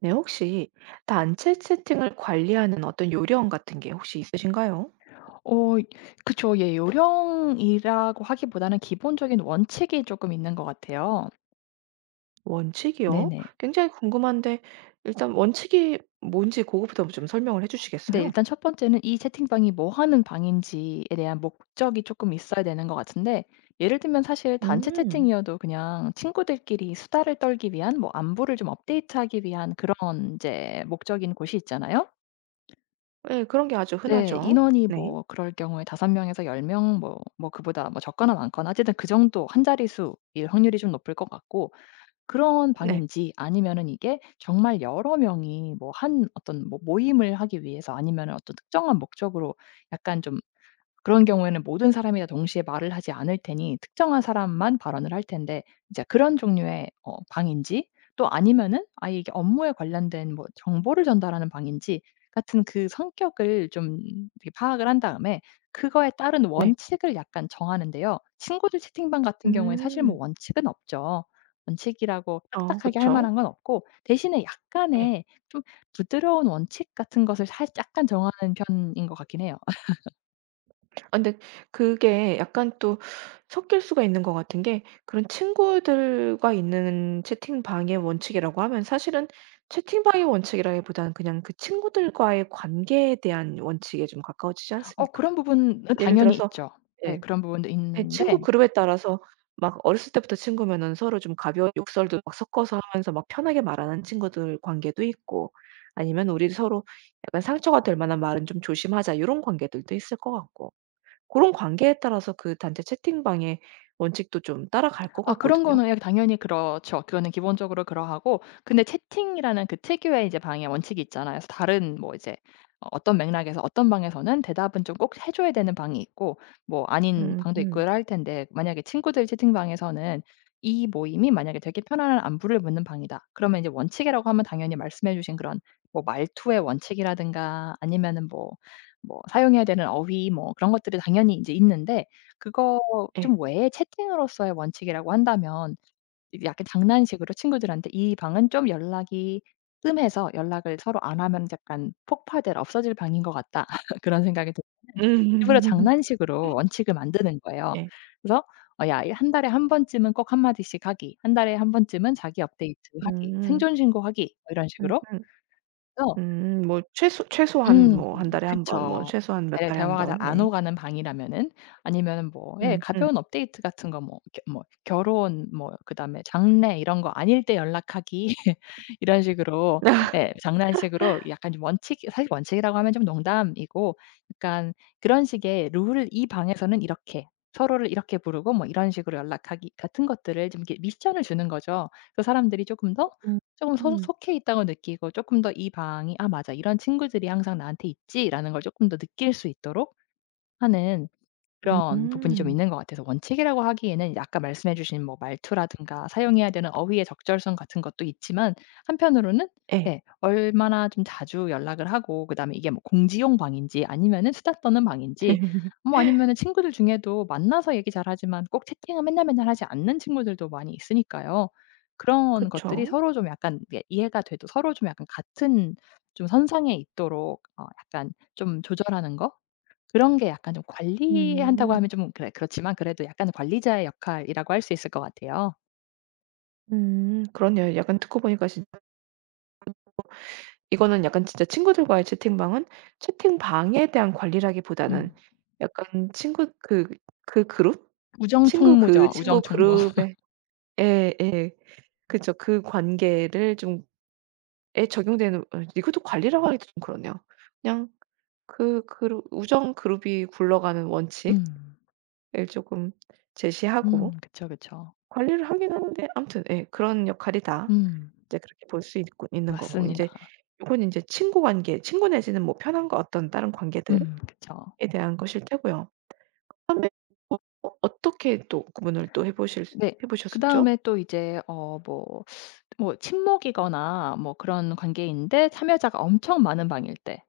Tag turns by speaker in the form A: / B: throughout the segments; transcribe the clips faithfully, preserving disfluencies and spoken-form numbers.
A: 네, 혹시 단체 채팅을 관리하는 어떤 요령 같은 게 혹시 있으신가요?
B: 어 그쵸. 예. 요령이라고 하기보다는 기본적인 원칙이 조금 있는 것 같아요.
A: 원칙이요?
B: 네네.
A: 굉장히 궁금한데 일단 원칙이 뭔지 그거부터 좀 설명을 해
B: 근데
A: 주시겠어요?
B: 일단 첫 번째는 이 채팅방이 뭐 하는 방인지에 대한 목적이 조금 있어야 되는 것 같은데, 예를 들면 사실 단체
A: 음.
B: 채팅이어도 그냥 친구들끼리 수다를 떨기 위한, 뭐 안부를 좀 업데이트하기 위한 그런 이제 목적인 곳이 있잖아요.
A: 네, 그런 게 아주
B: 네.
A: 흔하죠.
B: 인원이
A: 네.
B: 뭐 그럴 경우에 다섯 명에서 열 명, 뭐 뭐 그보다 뭐 적거나 많거나 어쨌든 그 정도 한 자릿수일 확률이 좀 높을 것 같고, 그런
A: 네.
B: 방인지 아니면은 이게 정말 여러 명이 뭐 한 어떤 뭐 모임을 하기 위해서, 아니면은 어떤 특정한 목적으로 약간 좀, 그런 경우에는 모든 사람이 다 동시에 말을 하지 않을 테니 특정한 사람만 발언을 할 텐데 이제 그런 종류의 어 방인지, 또 아니면은 아예 이게 업무에 관련된 뭐 정보를 전달하는 방인지 같은 그 성격을 좀 이렇게 파악을 한 다음에 그거에 따른
A: 네.
B: 원칙을 약간 정하는데요. 친구들 채팅방 같은 경우에 사실 뭐
A: 음.
B: 원칙은 없죠. 원칙이라고
A: 어,
B: 딱딱하게 할
A: 그쵸.
B: 만한 건 없고 대신에
A: 예.
B: 약간의 좀 부드러운 원칙 같은 것을 살 약간 정하는 편인 것 같긴 해요.
A: 아 근데 그게 약간 또 섞일 수가 있는 것 같은 게, 그런 친구들과 있는 채팅방의 원칙이라고 하면 사실은 채팅방의 원칙이라기보다는 그냥 그 친구들과의 관계에 대한 원칙에 좀 가까워지지
B: 어
A: 않습니까?
B: 그런 부분은
A: 예를
B: 당연히
A: 들어서,
B: 있죠. 네,
A: 예.
B: 그런 부분도
A: 예, 친구
B: 있는데.
A: 그룹에 따라서 막 어렸을 때부터 친구면은 서로 좀 가벼운 욕설도 막 섞어서 하면서 막 편하게 말하는 친구들 관계도 있고, 아니면 우리 서로 약간 상처가 될 만한 말은 좀 조심하자 이런 관계들도 있을 것 같고. 그런 관계에 따라서 그 단체 채팅방의 원칙도 좀 따라갈 것
B: 아, 그런
A: 같거든요.
B: 거는 예 당연히 그렇죠. 그거는 기본적으로 그러하고, 근데 채팅이라는 그 특유의 이제 방해 원칙이 있잖아요. 그래서 다른 뭐 이제 어 어떤 맥락에서, 어떤 방에서는 대답은 좀 꼭 해 줘야 되는 방이 있고 뭐 아닌 방도 있고
A: 음음.
B: 할 텐데, 만약에 친구들 채팅방에서는 "이 모임이 만약에 되게 편안한 안부를 묻는 방이다." 그러면 이제 원칙이라고 하면 당연히 말씀해 주신 그런 뭐 말투의 원칙이라든가, 아니면은 뭐 뭐 사용해야 되는 어휘 뭐 그런 것들이 당연히 인제 있는데, 그거
A: 예.
B: 좀 외에 채팅으로서의 원칙이라고 한다면 이게 약간 장난식으로 친구들한테 "이 방은 좀 연락이 뜸해서 연락을 서로 안 하면 약간 폭파될, 없어질 방인 것 같다." 그런 생각이 들어요. 일부러
A: 음.
B: 장난식으로 원칙을 만드는 거예요.
A: 예.
B: 그래서 어 "야, 이 달에 한 번쯤은 꼭 한 마디씩 하기. 한 달에 한 번쯤은 자기 업데이트 하기.
A: 음.
B: 생존 신고 하기." 뭐 이런 식으로.
A: 음음. 음, 뭐 최소 최소한
B: 음
A: 뭐 한 달에 한 번, 뭐
B: 그쵸.
A: 최소한 몇
B: 잘
A: 달에 한
B: 대화가 잘
A: 번.
B: 안
A: 네.
B: 오가는 방이라면은, 아니면은 뭐, 예
A: 음음.
B: 가벼운 업데이트 같은 거, 뭐 이렇게 뭐 결혼 뭐 그다음에 장래 이런 거 아닐 때 연락하기 이런 식으로 예 장난식으로 약간 좀 원칙, 사실 원칙이라고 하면 좀 농담이고, 약간 그런 식의 룰을 이 방에서는 이렇게 서로를 이렇게 부르고 뭐 이런 식으로 연락하기 같은 것들을 좀 이렇게 미션을 주는 거죠. 그래서 사람들이 조금 더,
A: 음
B: 조금 소
A: 음.
B: 속해 있다고 느끼고 조금 더 이 방이 '아 맞아. 이런 친구들이 항상 나한테 있지.'라는 걸 조금 더 느낄 수 있도록 하는 그런 부분이 좀
A: 음.
B: 있는 것 같아서, 원칙이라고 하기에는 아까 말씀해 주신 뭐 말투라든가 사용해야 되는 어휘의 적절성 같은 것도 있지만, 한편으로는
A: 예.
B: 예 얼마나 좀 자주 연락을 하고, 그다음에 이게 뭐 공지용 방인지 아니면은 수다 떠는 방인지, 뭐 아니면은 친구들 중에도 만나서 얘기 잘하지만 꼭 채팅을 맨날 맨날 하지 않는 친구들도 많이 있으니까요. 그런 것들이
A: 그쵸.
B: 서로 좀 약간 이게 이해가 돼도 서로 좀 약간 같은 좀 선상에 있도록 어 약간 좀 조절하는 거, 그런 게 약간 좀 관리한다고
A: 음.
B: 하면 좀 그래 그렇지만 그래도 약간 관리자의 역할이라고 할 수 있을 것 같아요.
A: 음, 그러네요. 약간 듣고 보니까 진 이거는 약간 진짜 친구들과의 채팅방은 채팅방에 대한 관리라기보다는
B: 음.
A: 약간 친구 그 그 그룹? 친구 그
B: 우정총무죠,
A: 친구
B: 우정총무.
A: 그룹에, 예 예. 그쵸. 그 관계를 좀에 적용되는, 어, 이것도 관리라고 하기도 좀 그러네요. 그냥 그 그룹 우정 그룹이 굴러가는 원칙을
B: 음.
A: 조금
B: 음
A: 제시하고
B: 그쵸, 그쵸.
A: 관리를 하긴 하는데, 아무튼 예 그런 역할이다.
B: 음
A: 이제 그렇게 볼 수 있고 있는 거고, 인제
B: 맞습니다.
A: 요건 인제 친구 관계, 친구 내지는 뭐 편한 거, 어떤 다른 관계들
B: 음 그쵸.
A: 에 대한 것일 테고요. 선배 어 어 어떻게 또 구분을 또 해 보실
B: 네.
A: 해 보셨었죠?
B: 그다음에 또 이제 어 뭐 뭐 친목이거나 뭐 그런 관계인데 참여자가 엄청 많은 방일 때,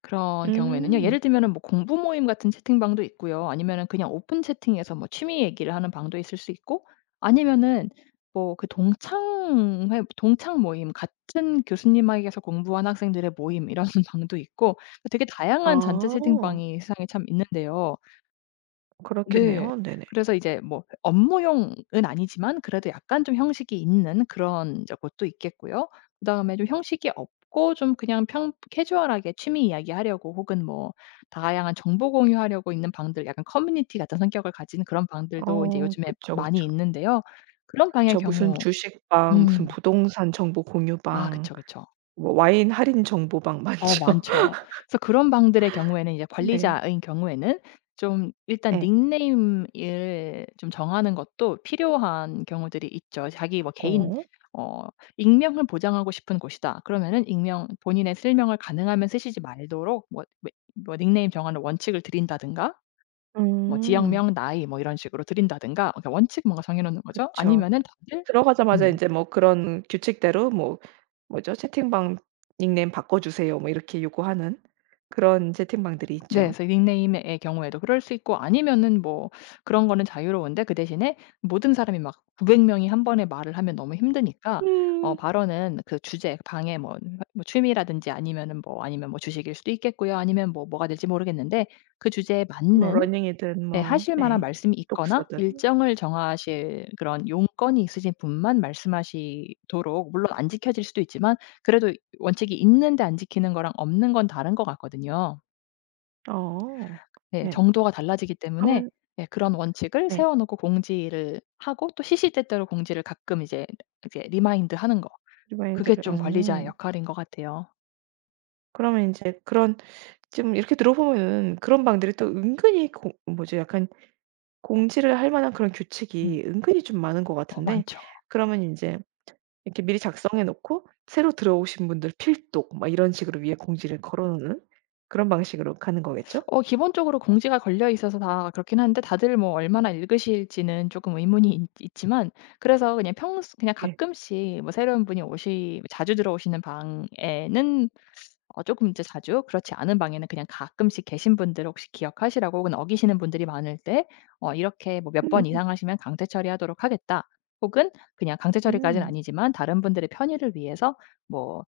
B: 그런 경우에는요. 예를
A: 음.
B: 들면은 뭐 공부 모임 같은 채팅방도 있고요. 아니면은 그냥 오픈 채팅에서 뭐 취미 얘기를 하는 방도 있을 수 있고, 아니면은 뭐 그 동창회, 동창 모임 같은 교수님에게서 공부한 학생들의 모임 이런 방도 있고, 되게
A: 아
B: 다양한 잔체 채팅방이 세상에 참 있는데요. 네.
A: 그렇겠네요. 네네.
B: 그래서 이제 뭐 업무용은 아니지만 그래도 약간 좀 형식이 있는 그런 이제 곳도 있겠고요. 그다음에 좀 형식이 없고 좀 그냥 평 캐주얼하게 취미 이야기하려고, 혹은 뭐 다양한 정보 공유하려고 있는 방들, 약간 커뮤니티 같은 성격을 가진 그런 방들도 이제
A: 어
B: 요즘에
A: 그쵸,
B: 많이
A: 그쵸,
B: 있는데요. 그런 방의
A: 그쵸. 무슨
B: 경우,
A: 주식방, 무슨
B: 음.
A: 부동산 정보
B: 아
A: 공유방,
B: 그쵸, 그쵸.
A: 뭐 와인 할인 정보방
B: 어
A: 많죠.
B: 많죠. 그래서 그런 방들의 경우에는 이제
A: 네.
B: 관리자인 경우에는 좀 일단
A: 예.
B: 닉네임을 좀 정하는 것도 필요한 경우들이 있죠. 자기 뭐 개인
A: 어.
B: 어 익명을 보장하고 싶은 곳이다. 그러면은 익명, 본인의 실명을 가능하면 쓰시지 말도록, 뭐 뭐 뭐 닉네임 정하는 원칙을 드린다든가, 뭐
A: 음.
B: 지역명, 나이 뭐 이런 식으로 드린다든가, 그러니까 원칙 뭔가 정해 놓는 거죠.
A: 그쵸.
B: 아니면은 다들,
A: 들어가자마자
B: 음.
A: 인제 뭐 그런 규칙대로, 뭐 뭐죠? 채팅방 "닉네임 바꿔 주세요." 뭐 이렇게 요구하는 그런 채팅방들이
B: 네.
A: 있죠.
B: 그래서 닉네임의 경우에도 그럴 수 있고, 아니면은 뭐 그런 거는 자유로운데 그 대신에 모든 사람이 막 구백 명이 한 번에 말을 하면 너무 힘드니까 어
A: 음.
B: 발언은 그 주제 방에 뭐 뭐 취미라든지, 아니면은 뭐 아니면 뭐 주식일 수도 있겠고요. 아니면 뭐 뭐가 될지 모르겠는데 그 주제에
A: 뭐
B: 맞는,
A: 러닝이든
B: 예
A: 뭐,
B: 하실 만한
A: 네.
B: 말씀이 있거나
A: 독서든.
B: 일정을 정하실 그런 용건이 있으신 분만 말씀하시도록. 물론 안 지켜질 수도 있지만 그래도 원칙이 있는데 안 지키는 거랑 없는 건 다른 것 같거든요.
A: 어.
B: 예,
A: 네.
B: 정도가 달라지기 때문에.
A: 그러면,
B: 예 그런 원칙을
A: 네.
B: 세워 놓고 공지를 하고 또 시시때때로 공지를 가끔 이제 이제 리마인드하는 거.
A: 리마인들
B: 그게
A: 를 어.
B: 좀 관리자의 역할인 것 같아요.
A: 그러면 인제 그런, 지금 이렇게 들어보면은 그런 방들이 또 은근히 공 뭐지 약간 공지를 할 만한 그런
B: 음.
A: 규칙이 은근히 좀 많은 것
B: 어
A: 같은데,
B: 많죠.
A: 그러면 인제 이렇게 미리 작성해 놓고 새로 들어오신 분들 필독 막 이런 식으로 위에 공지를 걸어 놓는 그런 방식으로 가는 거겠죠?
B: 어 기본적으로 공지가 걸려 있어서 다 그렇긴 한데 다들 뭐 얼마나 읽으실지는 조금 의문이 있 있지만, 그래서 그냥 평소 그냥
A: 예.
B: 가끔씩 뭐 새로운 분이 오시 자주 들어오시는 방에는 어 조금 이제 자주, 그렇지 않은 방에는 그냥 가끔씩 계신 분들 혹시 기억하시라고, 혹은 어기시는 분들이 많을 때 어 "이렇게 뭐 몇 번 이상 하시면 강제 처리하도록 하겠다." 혹은 그냥 강제 처리까지는
A: 음.
B: 아니지만 "다른 분들의 편의를 위해서 뭐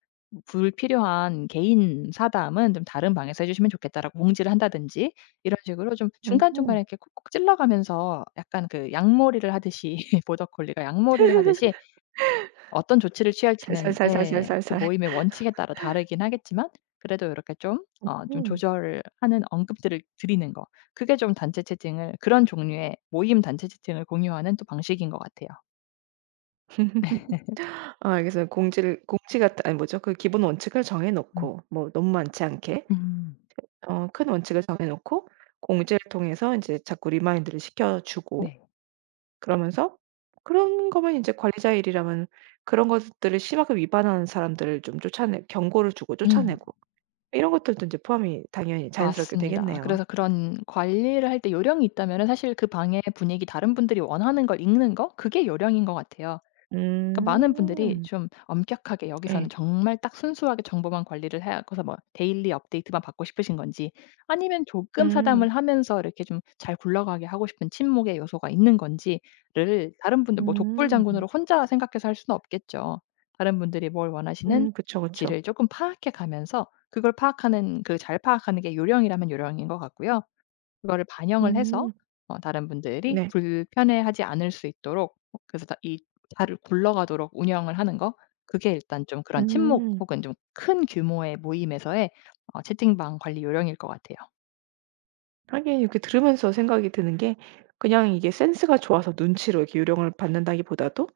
B: 불필요한 개인 사담은 좀 다른 방에서 해 주시면 좋겠다."라고 공지를 한다든지, 이런 식으로 좀 중간중간에
A: 음음.
B: 이렇게 콕콕 찔러 가면서, 약간 그 양몰이를 하듯이 보더콜리가 양몰이를 하듯이 어떤 조치를 취할지는, 예. 그
A: 살살살살살살살.
B: 모임의 원칙에 따라 다르긴 하겠지만, 그래도 이렇게 좀
A: 음.
B: 어 좀 조절을 하는 언급들을 드리는 거. 그게 좀 단체 채팅을, 그런 종류의 모임 단체 채팅을 공유하는 또 방식인 것 같아요.
A: 아 알겠어요. 공지를 공지 같은 아니 뭐죠? 그 기본 원칙을 정해
B: 음.
A: 놓고 뭐 너무 많지 않게,
B: 음.
A: 어, 큰 원칙을 정해 놓고 공지를 통해서 인제 자꾸 리마인드를 시켜 주고,
B: 네.
A: 그러면서 그런 거면 인제 관리자 일이라면 그런 것들을 심하게 위반하는 사람들을 좀 쫓아내 경고를 주고
B: 음.
A: 쫓아내고 이런 것들도 인제 포함이 당연히 자연스럽게
B: 맞습니다.
A: 되겠네요.
B: 그래서 그런 관리를 할 때 요령이 있다면은, 사실 그 방의 분위기, 다른 분들이 원하는 걸 읽는 거, 그게 요령인 것 같아요. 그러니까 많은 분들이
A: 음.
B: 좀 엄격하게 여기서는
A: 예.
B: 정말 딱 순수하게 정보만 관리를 해고서 뭐 데일리 업데이트만 받고 싶으신 건지, 아니면 조금 사담을
A: 음.
B: 하면서 이렇게 좀 잘 굴러가게 하고 싶은 침묵의 요소가 있는 건지를, 다른 분들 뭐
A: 음.
B: 독불장군으로 혼자 생각해서 할 수는 없겠죠. 다른 분들이 뭘
A: 음 그쵸, 그쵸.
B: 원하시는지를 조금 파악해 가면서, 그걸 파악하는, 그 잘 파악하는 게 요령이라면 요령인 것 같고요. 그거를 반영을 해서
A: 음.
B: 어 다른 분들이
A: 네.
B: 불편해하지 않을 수 있도록, 어 그래서 다 이 자를 굴러가도록 운영을 하는 거. 그게 일단 좀 그런 친목
A: 음.
B: 혹은 좀 큰 규모의 모임에서의 어 채팅방 관리 요령일 것 같아요.
A: 하긴 이렇게 들으면서 생각이 드는 게, 그냥 이게 센스가 좋아서 눈치로 이렇게 요령을 받는다기보다도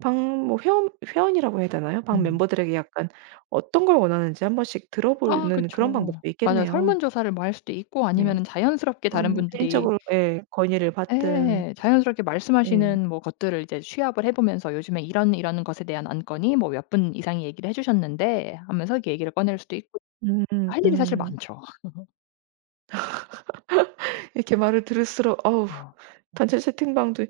A: 방 뭐 회원 회원이라고 해야 되나요? 방
B: 음.
A: 멤버들에게 약간 어떤 걸 원하는지 한 번씩
B: 아
A: 들어보는 그런 방법도
B: 그쵸. 맞아요.
A: 있겠네요.
B: 설문조사를 뭐 할 수도 있고,
A: 네.
B: 아니면은 자연스럽게 다른
A: 아니면
B: 분들이,
A: 개인적으로 예 건의를 받든.
B: 예. 자연스럽게
A: 예.
B: 말씀하시는 뭐 것들을 이제 취합을 해 보면서 "요즘에 이런 이런 것에 대한 안건이 뭐 몇 분 이상이 얘기를 해 주셨는데." 하면서 이렇게 얘기를 꺼낼 수도 있고,
A: 음
B: 할 일이 사실
A: 음.
B: 많죠.
A: 이렇게 말을 들을수록 어우
B: 어.
A: 단체 채팅방도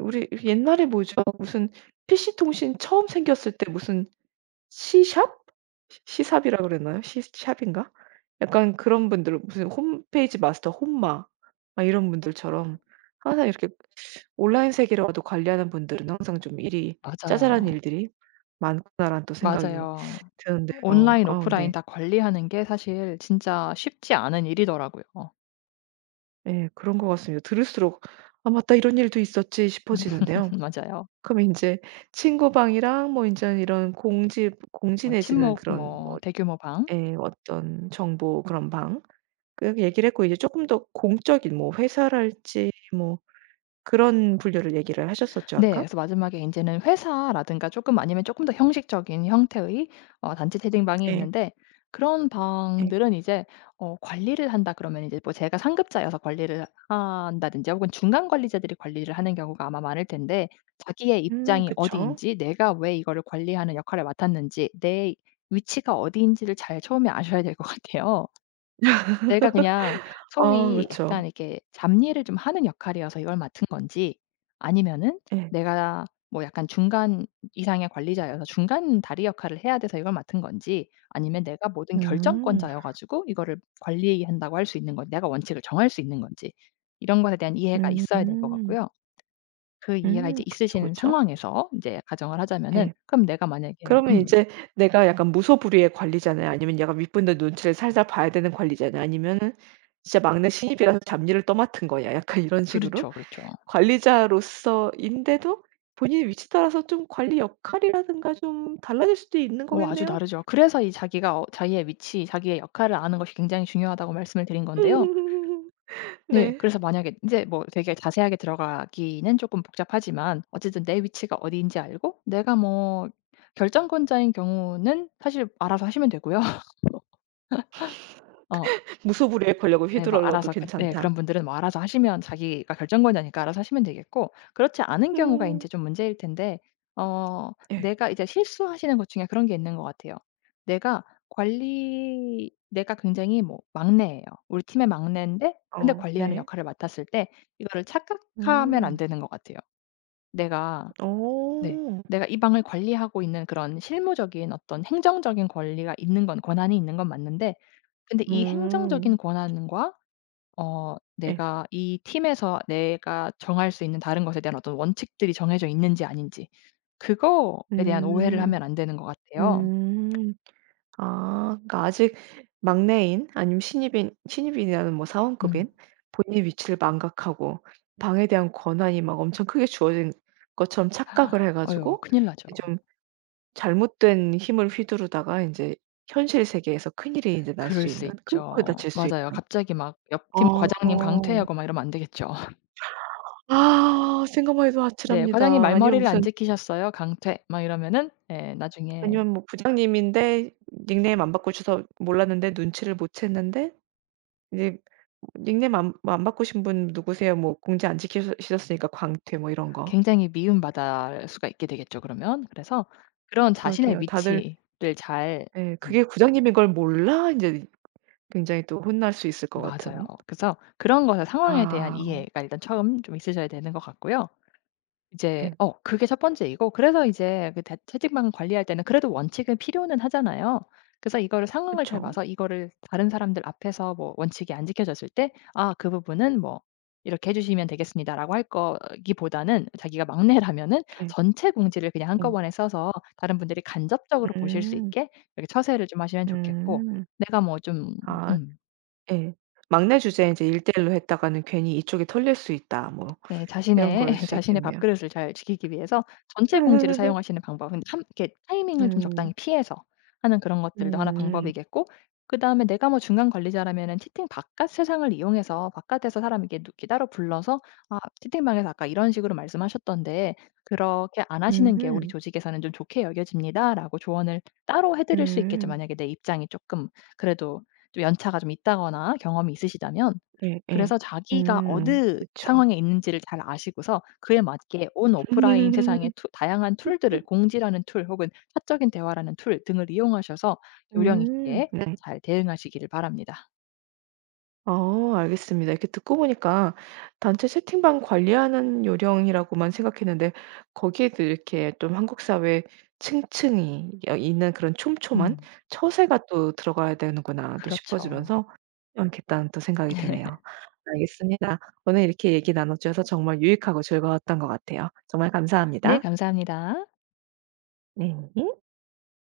A: 우리 옛날에 뭐죠? 무슨 피시통신 처음 생겼을 때 무슨 시샵? 시 시삽이라 그랬나요? 시샵인가? 약간 그런 분들 무슨 홈페이지 마스터 홈마 막 이런 분들처럼 항상 이렇게 온라인 세계라도 관리하는 분들은 항상 좀 일이 짜잘한
B: 맞아요.
A: 일들이 많구나라는 또 생각이
B: 맞아요.
A: 드는데요.
B: 온라인,
A: 아
B: 오프라인
A: 네.
B: 다 관리하는 게 사실 진짜 쉽지 않은 일이더라고요.
A: 예 그런 것 같습니다. 들을수록 '아 맞다. 이런 일도 있었지.' 싶어지는데요.
B: 맞아요.
A: 그럼 인제 친구 방이랑 뭐 인제 이런 공지 공지
B: 뭐
A: 내지는
B: 친목
A: 그런 뭐,
B: 뭐 대규모 방.
A: 예 어떤 정보 그런 방, 그렇게 얘기를 했고 이제 쪼끔 더 공적인 뭐 회사랄지 뭐 그런 분류를 얘기를 하셨었죠
B: 네.
A: 아까?
B: 그래서 마지막에 이제는 회사라든가 조금, 아니면 조금 더 형식적인 형태의 어 단체 채팅방이
A: 예.
B: 있는데, 그런
A: 예.
B: 방들은 이제 어 관리를 한다 그러면 이제 뭐 제가 상급자여서 관리를 한다든지, 혹은 중간 관리자들이 관리를 하는 경우가 아마 많을 텐데, 자기의
A: 음
B: 입장이
A: 그쵸.
B: 어디인지, 내가 왜 이거를 관리하는 역할을 맡았는지, 내 위치가 어디인지를 잘 처음에 아셔야 될 것 같아요. 내가 그냥
A: 아
B: 소위 약간
A: 그쵸.
B: 이렇게 잡일을 좀 하는 역할이어서 이걸 맡은 건지, 아니면은
A: 예.
B: 내가 뭐 약간 중간 이상의 관리자여서 중간 다리 역할을 해야 돼서 이걸 맡은 건지, 아니면 내가 모든
A: 음.
B: 결정권자여 가지고 이거를 관리한다고 할 수 있는 건지, 내가 원칙을 정할 수 있는 건지, 이런 것에 대한 이해가 있어야 될 것
A: 음.
B: 같고요. 그 이해가
A: 음.
B: 이제
A: 그쵸,
B: 있으신
A: 그쵸.
B: 상황에서 이제 가정을 하자면은,
A: 예.
B: 그럼 내가 만약에
A: 그러면
B: 음.
A: 이제 내가 약간 무소불위의 관리자냐, 아니면 약간 윗분들 눈치를 살살 봐야 되는 관리자냐, 아니면은 진짜 막내 신입이라서 잡일을 떠맡은 거냐, 약간 이런 식으로
B: 그렇죠, 그렇죠.
A: 관리자로서인데도 본인의 위치에 따라서 좀 관리 역할이라든가 좀 달라질 수도 있는
B: 어 아주
A: 거겠네요?
B: 다르죠. 그래서 이 자기가 어 자기의 위치, 자기의 역할을 아는 것이 굉장히 중요하다고 말씀을 드린 건데요. 네.
A: 네.
B: 그래서 만약에 이제 뭐 되게 자세하게 들어가기는 조금 복잡하지만, 어쨌든 내 위치가 어디인지 알고 내가 뭐 결정권자인 경우는 사실 알아서 하시면 되고요. 어.
A: 무소불위의 권력을
B: 네. 뭐
A: 휘두르러도
B: 알아서 그 네 그런
A: 괜찮다.
B: 분들은 뭐 알아서 하시면, 자기가 결정권자니까 알아서 하시면 되겠고, 그렇지 않은 경우가 이
A: 음.
B: 제 좀 문제일 텐데, 어
A: 예.
B: 내가 이제 실수하시는 것 중에 그런 게 있는 것 같아요. 내가 관리, 내가 굉장히 뭐 막내예요. 우리 팀의 막내인데 근데
A: 어
B: 관리하는
A: 네.
B: 역할을 맡았을 때, 이거를 착각하면 안
A: 음.
B: 되는 것 같아요. 내가, 네.
A: 어.
B: 내가 이 방을 관리하고 있는 그런 실무적인 어떤 행정적인 권리가 있는 건, 권한이 있는 건 맞는데, 근데 이 행정적인
A: 음.
B: 권한과 어
A: 예.
B: 내가 이 팀에서 내가 정할 수 있는 다른 것에 대한 어떤 원칙들이 정해져 있는지 아닌지, 그거에 대한 오해를
A: 음.
B: 하면 안 되는 것 같아요.
A: 음. 아 그러니까 아직 막내인, 아니면 신입인 신입인이라는 뭐
B: 음.
A: 사원급인 본인 위치를 망각하고 방에 대한 권한이 막 엄청 크게 주어진 것처럼 착각을 해
B: 어휴
A: 가지고
B: 큰일 나죠.
A: 좀 잘못된 힘을 휘두르다가 인제 현실 세계에서 큰일이 인제 날
B: 그럴
A: 수
B: 수
A: 있는, 큰 거에
B: 있죠.
A: 다칠 수
B: 맞아요.
A: 있는.
B: 갑자기 막 옆 팀 과장님
A: 어.
B: 강퇴하고 막 이러면 안 되겠죠.
A: 아 생각만 해도
B: 네. "과장님
A: 아찔합니다. 아니면
B: 말머리를 안
A: 무슨
B: 지키셨어요. 강퇴." 막 이러면은 예 나중에
A: 아니면 뭐 부장님인데 닉네임 안 바꾸셔서 몰랐는데 눈치를 못 챘는데 이제 닉네임 안 뭐 "안 바꾸신 분 누구세요?" 뭐 "공지 안 지키셔 셨으니까 광퇴." 뭐 이런 거.
B: 굉장히 미움받을 수가 있게 되겠죠 그러면. 그래서 그런 자신의
A: 그러게요. 다들,
B: 위치를 잘,
A: 예 그게 부장님인 걸 몰라 인제 굉장히 또 혼날 수 있을 것
B: 맞아요.
A: 같은.
B: 그래서 그런 것의 상황에 대한
A: 아
B: 이해가 일단 처음 좀 있으셔야 되는 것 같고요. 이제
A: 예.
B: 어 그게 첫 번째이고, 그래서 이제 그 대 채팅방 관리할 때는 그래도 원칙은 필요는 하잖아요. 그래서 이거를 상황을 잘
A: 그쵸.
B: 봐서, 이거를 다른 사람들 앞에서 뭐 원칙이 안 지켜졌을 때 '아 그 부분은 뭐 이렇게 해 주시면 되겠습니다.'라고 할 거기보다는 자기가 막내라면은
A: 예.
B: 전체 공지를 그냥
A: 예.
B: 한꺼번에 써서 다른 분들이 간접적으로 보실 수
A: 음.
B: 있게 이렇게 처세를 좀 하시면 좋겠고.
A: 음.
B: 내가 뭐 좀,
A: 아
B: 음.
A: 예. 막내 주제에 인제 일 대일로 했다가는 괜히 '이쪽이 털릴 수 있다.' 뭐
B: 네.
A: 이런
B: 자신의
A: 거일 수
B: 자신의
A: 있겠네요.
B: 밥그릇을 잘 지키기 위해서 전체 공지를 사용하시는 방법은 참 이렇게 타이밍을 좀 적당히
A: 음.
B: 피해서 하는, 그런 것들도 하나
A: 음.
B: 방법이겠고, 그다음에 내가 뭐 중간 관리자라면은 채팅 바깥 세상을 이용해서, 바깥에서 사람에게 누이 따로 불러서 "아 채팅방에서 아까 이런 식으로 말씀하셨던데, 그렇게 안 하시는 게 우리
A: 음음.
B: 조직에서는 좀 좋게 여겨집니다."라고 조언을 따로 해 드릴 수 있겠죠.
A: 음.
B: 만약에 내 입장이 조금 그래도 좀 연차가 좀 있다거나 경험이 있으시다면.
A: 예예.
B: 그래서 자기가
A: 음.
B: 어느
A: 그쵸.
B: 상황에 있는지를 잘 아시고서 그에 맞게 온 오프라인 세상의 투 다양한 툴들을, 공지라는 툴 혹은 사적인 대화라는 툴 등을 이용하셔서 요령
A: 음.
B: 있게
A: 네.
B: 잘 대응하시기를 바랍니다.
A: 어 알겠습니다. 이렇게 듣고 보니까 단체 채팅방 관리하는 요령이라고만 생각했는데 거기에도 이렇게 좀 한국 사회 층층이 여 있는 그런 촘촘한
B: 음.
A: 처세가 또 들어가야 되는구나 또
B: 그렇죠.
A: 싶어지면서 않겠다는 또 생각이 드네요. 알겠습니다. 오늘 이렇게 얘기 나눠 주셔서 정말 유익하고 즐거웠던 것 같아요. 정말
B: 네,
A: 감사합니다.
B: 감사합니다.
A: 네.